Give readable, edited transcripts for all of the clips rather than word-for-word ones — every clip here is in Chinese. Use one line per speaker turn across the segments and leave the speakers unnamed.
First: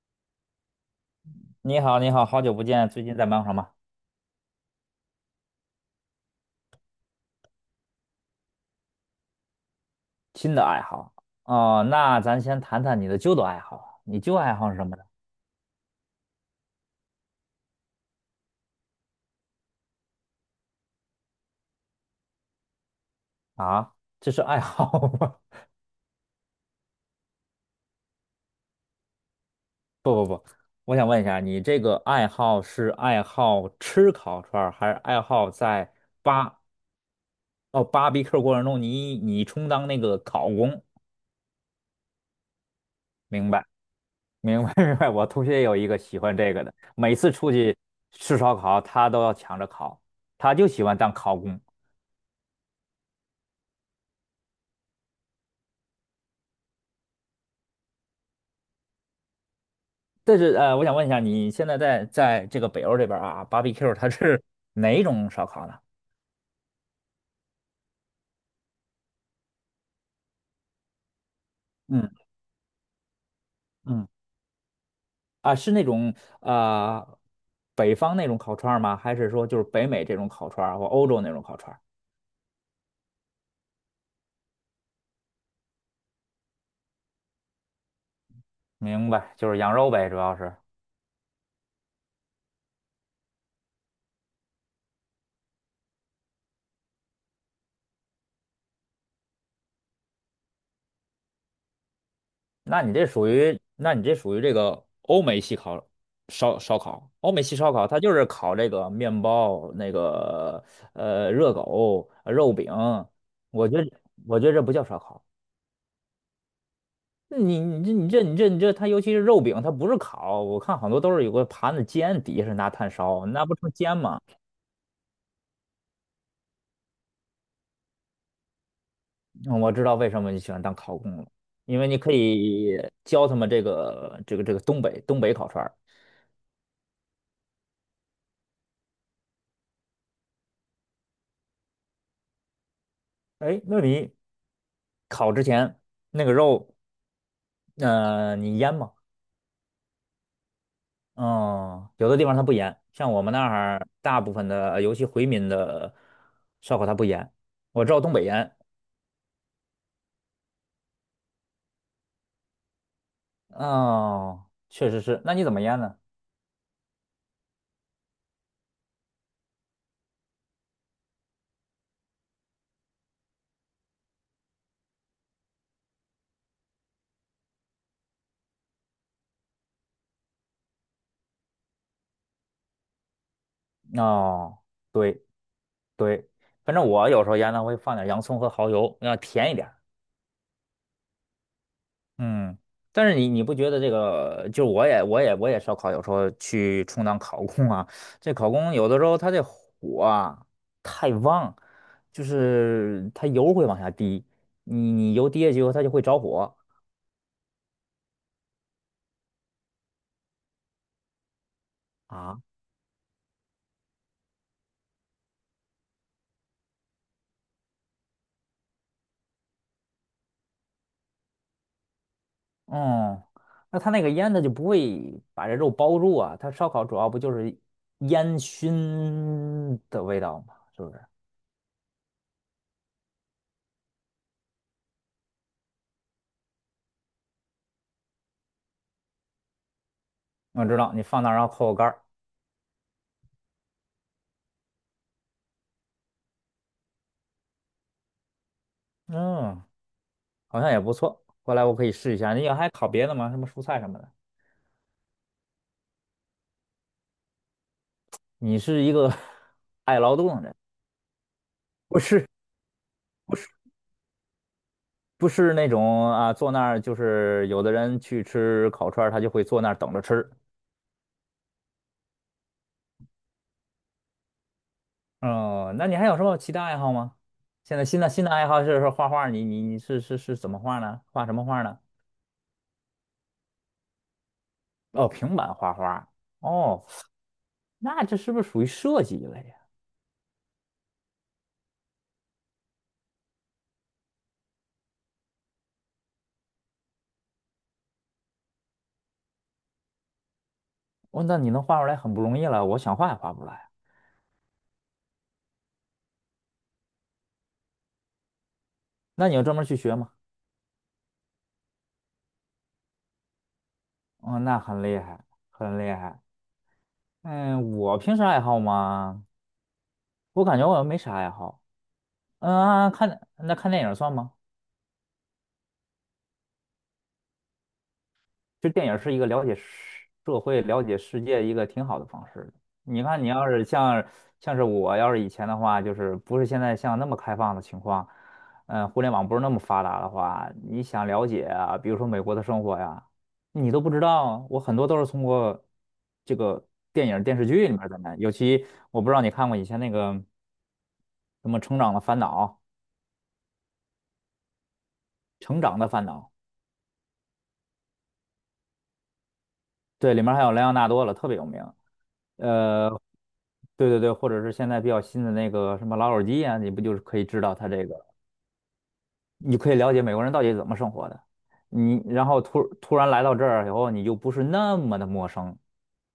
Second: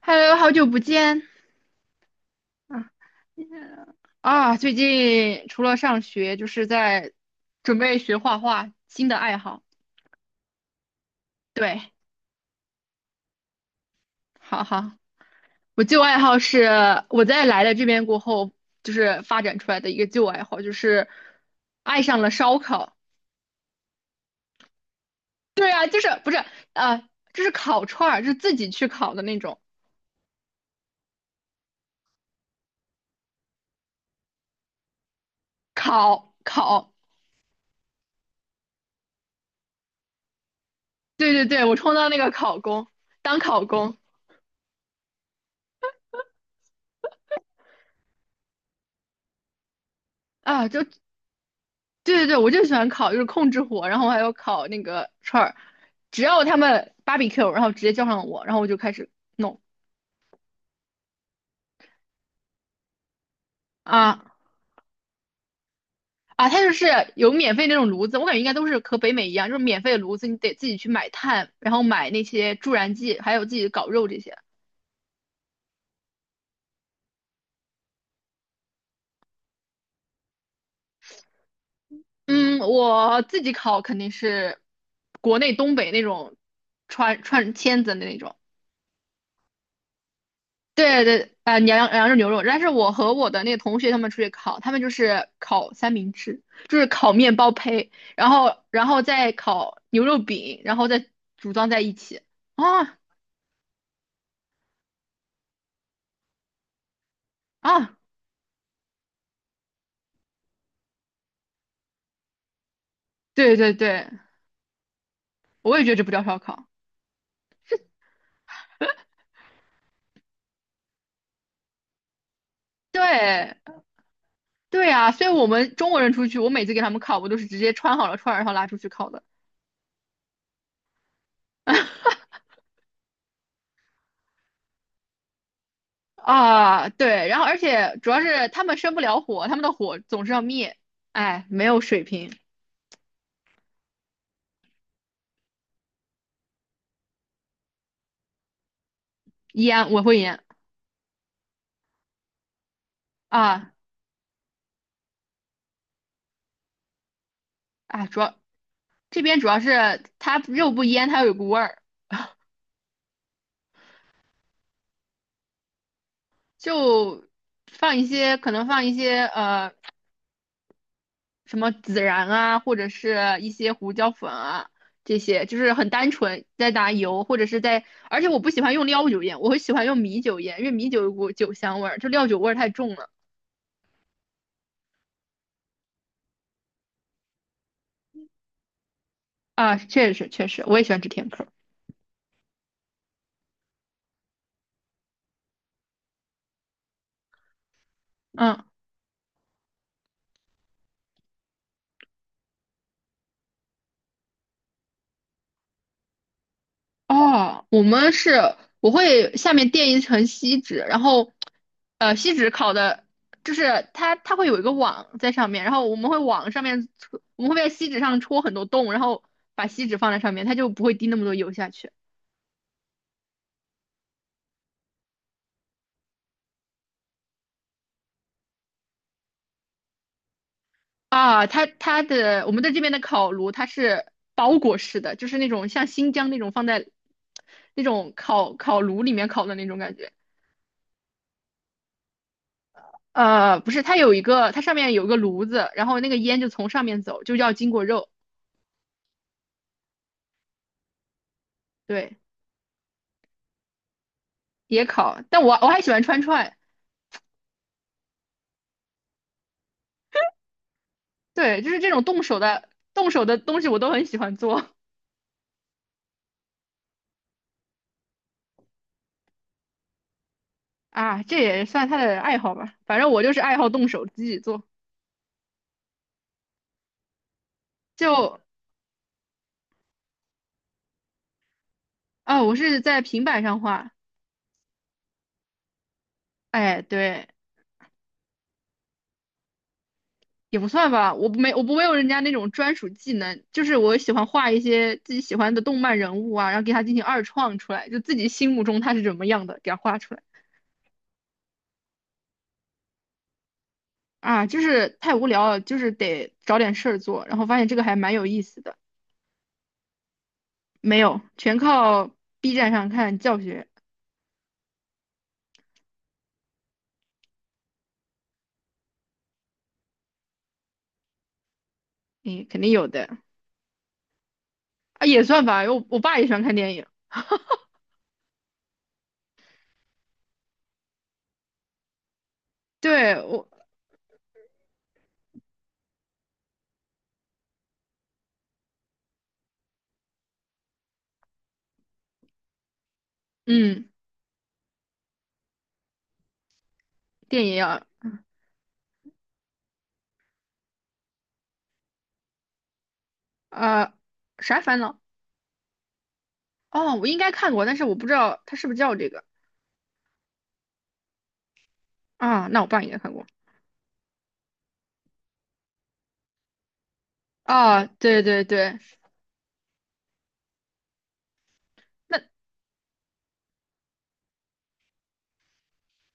Hello，好久不见。
你好，你好，好久不
啊
见，最近在忙什么？
最近除了上学，就是在准备学画画，新的爱好。
新的爱好。哦，
对，
那咱先谈谈你的旧的爱好。你旧爱
好
好是什
好，
么呢？
我旧爱好是我在来了这边过后，就是发展出来的一个旧爱好，就是爱上了烧烤。
啊，这是爱好吗？
对啊，就是不是啊，就是烤串儿，就是自己去烤的那种
我想问一下，你这个爱好是爱好吃烤串儿，还是爱好在
烤
巴
烤。
哦 barbecue 过程中你充当那个烤工？
对对对，我充当那个烤工，当
明
烤
白，
工
明白，明白。我同学有一个喜欢这个的，每次出去吃烧烤，他都要抢着烤，他就
啊，
喜
就
欢当烤工。
对对对，我就喜欢烤，就是控制火，然后还有烤那个串儿，只要他们 barbecue，然后直接叫上我，然后我就开始弄
但是我想问一下，你现在在这个北欧这边儿啊，barbecue 它
啊
是哪一种烧烤呢？
它就是有免费那种炉子，我感觉应该都是和北美一样，就是免费的炉子，你得自己去买炭，然后买
嗯
那些助燃剂，还有自己搞肉
嗯。
这些。
啊，是那种呃北方那种烤串儿吗？还是说就是北美这种烤串儿或欧洲那种烤串儿？
嗯，我自己烤肯定是国内东北那种串串签子的那种，
明白，就是羊肉呗，主要是。
对对，啊、羊肉牛肉，但是我和我的那个同学他们出去烤，他们就是烤三明治，就是烤面包胚，然后再烤牛肉饼，然后再组装在一起。
那你
啊
这属于，那你这属于这个欧美系烧烤，欧美系烧烤
啊，
它就是烤这个面包、那个热狗、肉饼，
对
我
对
觉得
对，
我觉得这不叫烧烤。
我也觉得这不叫烧烤。
你这，它尤其是肉饼，它不是烤，我看好多都是有个盘子煎，底下是拿炭烧，那不成
对
煎吗？
对啊，所以我们中国人出去，我每次给他们烤，我都是直接穿好了串儿，然后拉出去烤的。
嗯我知道为什么你喜欢当烤工了，因为你可以教他们这个东北烤串儿。
啊，对，然后而且主要是他们生不了火，他们的火总是要灭，哎，没有水平，
哎，那你烤之前那个肉，你腌吗？
烟我会烟
嗯，有的地方它不腌，像我们那
啊
儿大部分的，尤其回民的烧烤它不腌，我知道东
主
北
要
腌。
这边主要是它肉不腌，它有股味儿，
嗯，确实是，那你怎么腌呢？
就放一些可能放一些什么孜然啊，或者是一些胡椒粉啊，这些就是很单纯，在打油或者是在，而且我不喜欢用料酒腌，我会喜欢用米酒腌，因为米酒有股酒香味儿，就料酒味儿太重了
哦。对，对，反正我有时候腌呢会放点洋葱和蚝油，要甜一点
啊，
儿。
确实确实，我也喜欢吃甜口儿，
嗯，但是你不觉得这个，就我也烧烤，有时候去充当烤工啊，这烤
嗯。
工有的时候他这火啊太旺，就是它油会往下滴，你油滴下去以后它就会着火
哦，我们是我会下面垫一层锡纸，然后锡
啊？
纸烤的，就是它会有一个网在上面，然后我们会在锡纸上戳很多洞，然后把锡纸放在上面，它就不会滴那么多油下去
嗯，那它那个烟它就不会把这肉包住啊，它烧烤主要不就是烟熏的味道吗？是不是？
啊。它它的我们的这边的烤炉它是包裹式的，就是那种像新疆那种放在那种烤炉里面烤的那种感觉。
我知道你放那儿然后扣个盖儿。
不是，它上面有一个炉子，然后那个烟就从上面走，就要经过肉。
嗯，好像也不错。过来我可以试
对。
一下。你还烤别的吗？什么蔬菜什么的？
也烤，但我还喜欢串串，
你是一个 爱劳动的人，
对，就是这
不
种动
是
手的动手
不
的
是
东西我都很喜欢做
不是那种啊，坐那儿就是有的人去吃烤串儿，他就会坐那儿等着吃。
啊，这也算他的爱好吧，反正我就是爱好动手自己做，
哦，那你还有什么其他爱好吗？现在新的
就
爱好是画画，你是怎么画呢？画什么画呢？
我是在平板上画，
哦，平板画画。
哎，
哦，
对，
那这是不是属于设计一类呀？
也不算吧，我不会用人家那种专属技能，就是我喜欢画一些自己喜欢的动漫人物啊，然后给他进行二创出来，就自己心目中他是怎么样的，给他画出来
哦，那你能画出来很不容易了，我想画也画不出来啊。
啊，就是太无聊了，就是得找点事儿做，然后发现这个还蛮有意思的。
那你要专门去学吗？
没有，全靠 B 站上看教学，
哦，那很厉害，很厉害。嗯，我平时爱好吗？我感觉我没啥爱好。
诶，
嗯，
肯定有的
那看电影算吗？
啊，也算吧。我爸也喜欢看电影，
其实电影是一个了解社会、了解世界一个挺好的方式的。你
对
看，你
我，
要是像我要是以前的话，就是不是现在像那么开放的情况，互联网不是那么发达的话，你想了解啊，比如说美国的生活呀，你都
嗯，
不知道。我很多都是通过这个电影、电
电
视剧
影
里面
啊，
儿的呢。尤其我不知道你看过以前那个什么《成长的烦恼》，
呃，啥烦恼？
《成长的烦恼》，
哦，我应该看过，但是我不知道他是不是叫这个
对，里面还有莱昂纳多了，特别有名。
啊。那我爸
呃，
应该看过
对对对，或者是现在比较新的那个什么老友记啊，你不就是可以知道它
啊，
这个，
对对对，
你可以了解美国人到底怎么生活的。你
那
然后突然来到这儿以后，你就不是那么的陌生，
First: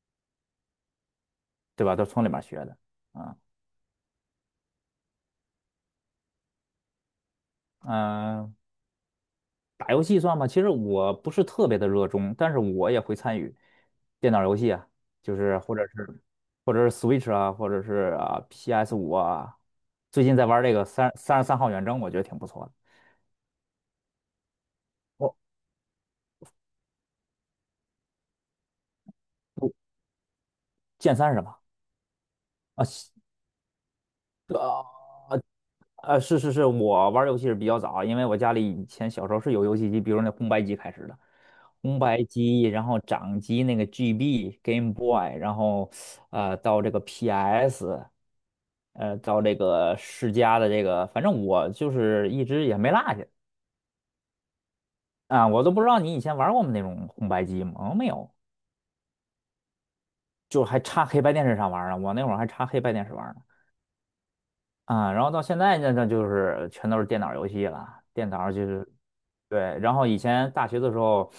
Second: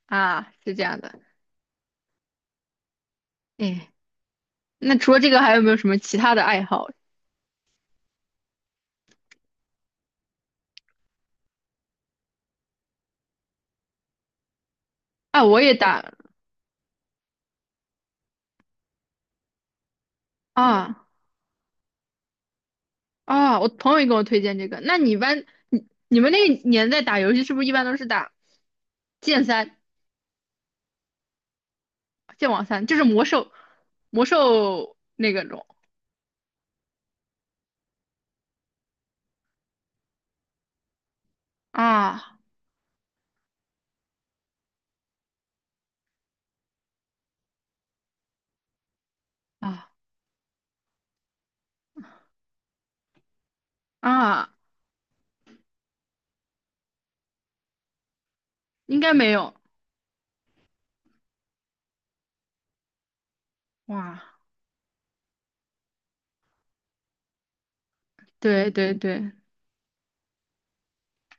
是这样的，
对吧？都是从里面学的啊。
哎，那除了这个还有没有什么其他的爱好？
嗯、打游戏算吧，其实我不是特别的热衷，但是我也会参与电脑游戏啊，就
啊，
是
我也
或者
打
是或者是 Switch 啊，或者是啊 PS5啊。最近在玩这个
啊
三十三号远征，我觉得挺不错的。
我朋友也给我推荐这个。那你一
我
般你你们那个年代打游戏是不是一般都是打剑
我
三？
剑三是什么？
剑网
啊，
三就是魔兽，魔兽那个种
是是是，我玩儿游戏是比较早，因为我家里以前小时候是有游戏机，比如那红白机开始的，红白
啊
机，然后掌机那个 GB Game Boy，然后到这个 PS，到这
啊
个世嘉的这个，反正我就是一直也没落下
啊，
啊，我都不知道你以前玩过我们那种红白机吗？哦没有，
应该没有
就还插黑白电视上玩儿呢，我那会儿还插黑白电视玩儿呢。
哇，
啊，然后到现在呢，那就是全都是电脑游戏了，电脑就
对
是
对对
对。然后以前大学的时候，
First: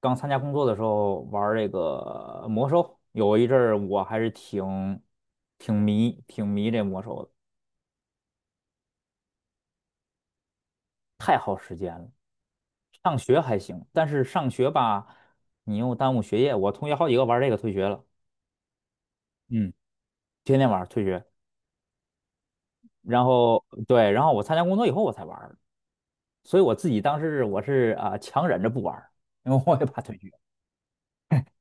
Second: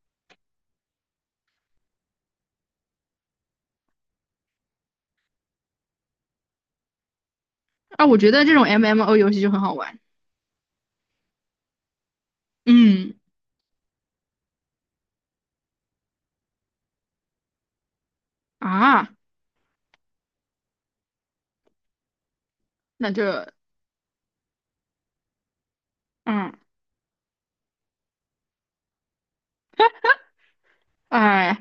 刚参加工作的时候玩儿这个魔兽，有一阵儿我还是挺迷这魔兽的，
啊，我觉得这种 MMO 游戏就很好玩，
太耗时间了。
嗯
上学还行，但是上学吧，你又耽误学业。我同学好几个玩这个退学了，
啊，
嗯，天天玩儿退学。
那就
然后对，然后我参加工作以后我才玩儿。
嗯
所以我自己当时我是啊、强忍着不玩儿，因为我也怕退学。
哎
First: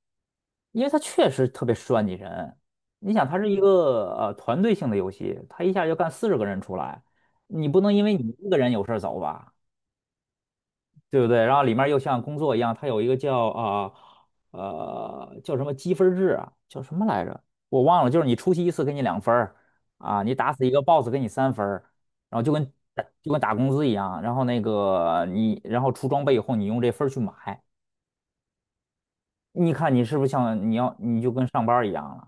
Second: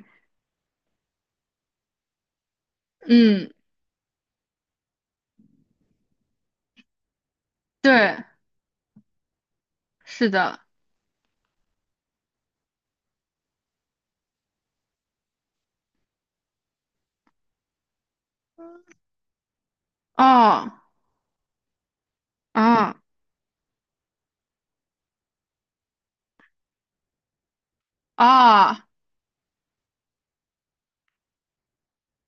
因为它确实特别算计人。你想，它
嗯
是一个团队性的游戏，它一下就干40个人出来，你不能因
对，
为你一个人有事儿走吧，
是的
对不对？然后里面又像工作一样，它有一个叫啊呃，叫什么积分制啊，叫什么来着？我忘了，就是你出席一次给你2分儿啊，你打死一
哦
个 BOSS 给你3分儿，然后就跟
啊
就跟打工资一样，然后那个你然后出装备以后你用这分儿去买。
啊，
你看你是不是像你要你就跟上班儿一样了？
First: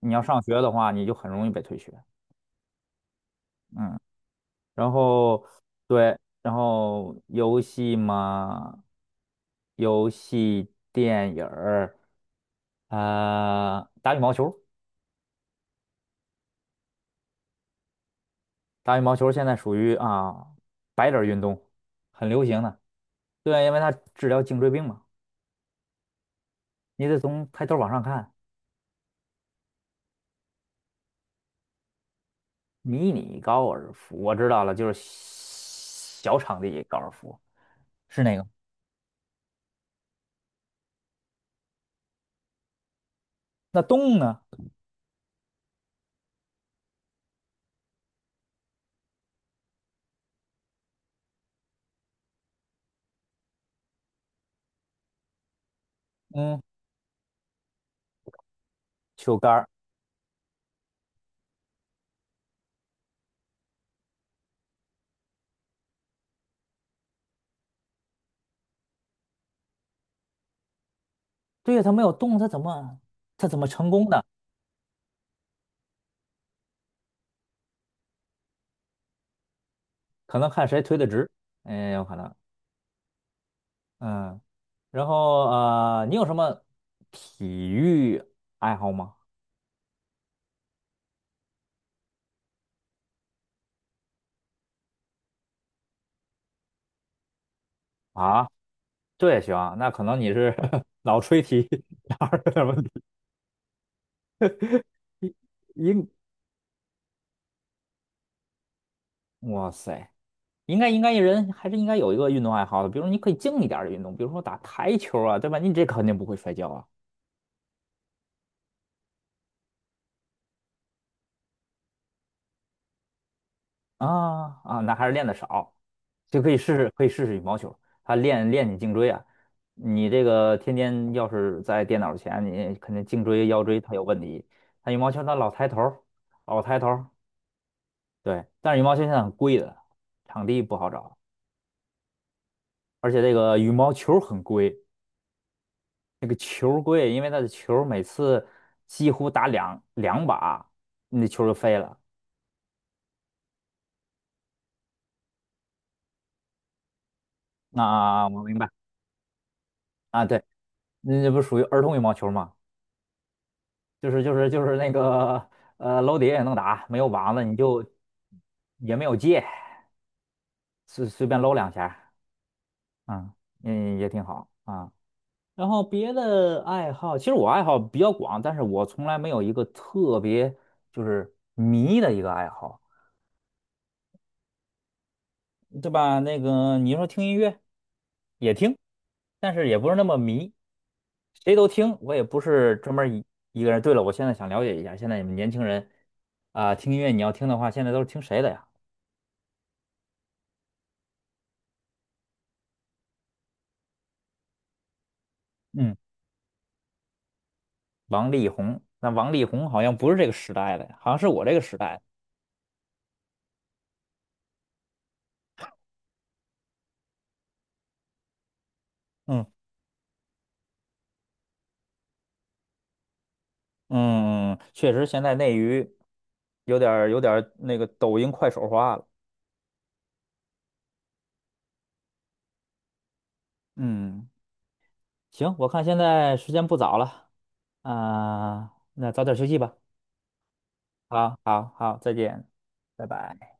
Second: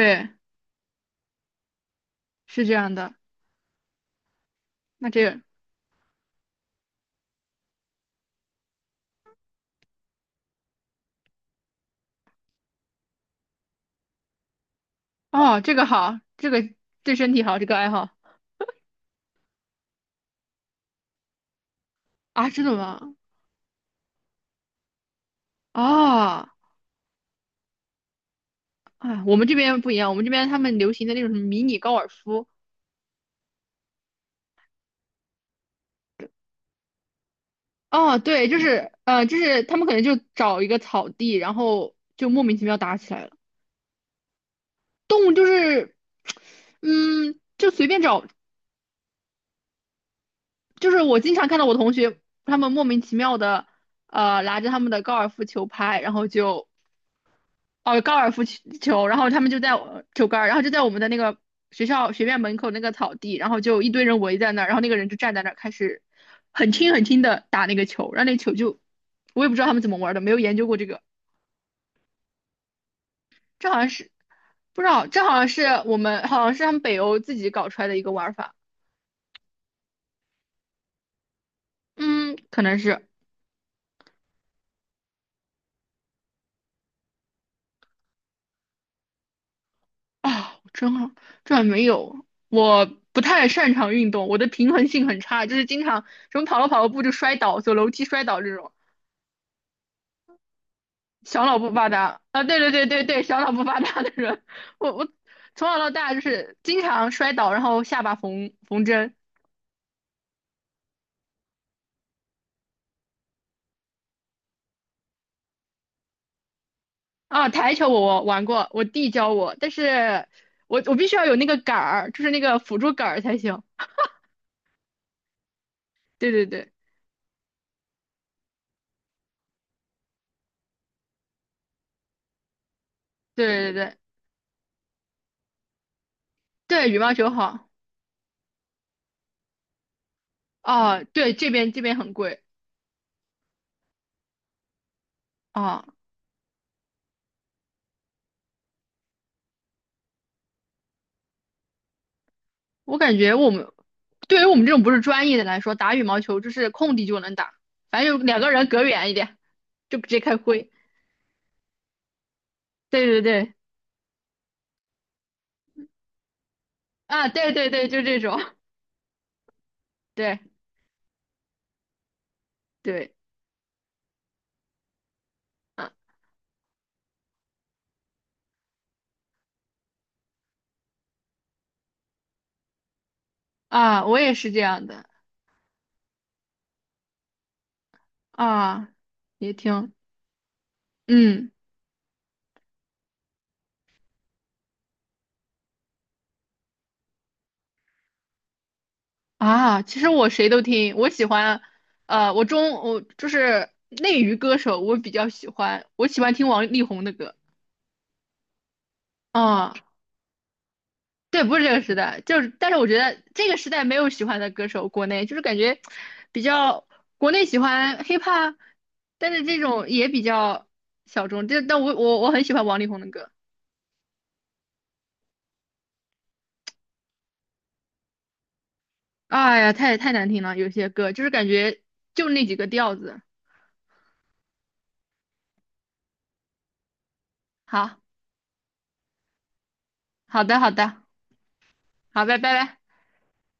你要上学的话，你就很容易被退学。
是这样的，
嗯，然
那这个
后对，然后游戏嘛，游戏、电影儿，打羽毛球。
哦这个好，这个对身体好，这个爱好
打羽毛球现在属于啊白领儿运动，很流
啊，
行
真的
的。
吗？
对，因为它治疗颈椎病嘛，
啊。
你得从抬头往上看。
啊，我们这边不一样，我们这边他们流行的那种什么迷你高尔夫。
迷你高尔夫，我知道了，就是小场地高尔夫，
哦，
是那个。
对，就是他们可能就找一个草地，然后就莫名其妙打起来了。
那洞呢？
动物就是，嗯，就随便找，就是我经常看到我同学他们莫名其妙的，拿着他们的高尔夫球拍，然后
嗯，
就哦，高尔夫球，然后
球
他们
杆
就
儿，
在我球杆儿然后就在我们的那个学校学院门口那个草地，然后就一堆人围在那儿，然后那个人就站在那儿开始很轻很轻的打那个球，然后那球就我也不知道他们怎么玩的，没有研究过这个，
对呀，他没有动，他怎么
这好像
成功
是
的？
不知道，这好像是我们好像是他们北欧自己搞出来的一个玩法，
可能看谁推的直，哎，有可能，
嗯，可能是
嗯，然后你有什么体育爱好吗？
啊，我真好，这还没有，我不太擅长运动，我的平衡性很差，就是经常什么跑了步就摔倒，走楼梯摔倒
啊，
这种。
这也行啊，那可能你是 脑吹
小脑
题，
不发 达
哪儿
啊，
有
对
点
对
问
对
题？
对对，小脑不发达的人，我从小到
应，
大就是经常摔倒，然后下巴缝缝针
哇塞，应该一人还是应该有一个运动爱好的，比如你可以静一点儿的运动，比如说打台球啊，对吧？你这肯定不会摔跤啊。
啊。台球我玩过，我弟教我，但是我必须要有那个杆儿，就是那个辅助杆儿才行。
啊啊，那还是练的少，
对
就
对
可以
对
试试，可以试试羽毛球，它练练你颈椎啊。你这个天天要是在电脑前，你肯定颈椎、腰
对对
椎它
对
有问题。它羽毛球它老抬头儿，老抬头
对，羽
儿。
毛球好
对，但是羽毛球现在很贵的，场地不好
啊，
找，
对这边很贵
而且这个羽毛球很贵，
啊，
那个球儿贵，因为它的球儿每次几乎打两把，你的球儿就飞了。
我感觉对于我们这种不是专业的来说，打羽毛球就是空地就能打，反正有
啊，
两
我
个
明
人
白
隔远一点，就直接
啊，
开
对，
挥。
那这不属于儿童羽毛球吗？
对对对。
就是那个楼底下也能打，没有
啊，
网子
对
你
对
就
对，就这种，
也没有界，
对
随便搂两下
对，
啊，嗯，嗯也挺好啊。然后
啊
别的爱好，其实我爱好比较广，但是我从来没有一个特别就是迷的一个爱好，
我也是这样的
对吧？那个你说听音乐也听，
啊，也
但是也不
听，
是那么迷，
嗯
谁都听，我也不是专门一个人。对了，我现在想了解一下，现在你们年轻人啊，听音乐你要听的话，现在都是听谁的呀？
啊，其实我谁都听，我喜欢，我就是内娱歌手，我比较喜欢，
嗯，
我喜欢听王力宏的歌，
王力宏，那王力宏
啊，
好像不是这个时代的，好像是
对，
我这
不
个
是这
时
个时
代的。
代，就是，但是我觉得这个时代没有喜欢的歌手，国内就是感觉比较，国内喜欢 hiphop,但是
嗯
这种也比较小众，但我很喜欢王力宏的歌。
嗯，确实现在内娱有点儿那个抖音快手化了。
哎呀，太难听了，有些歌就是感觉就那几个调子。
嗯，行，我看现在时间不早了
好，
啊，那早点休息吧。
好的，好的，
好，好，好，再
好，拜
见，
拜。
拜拜。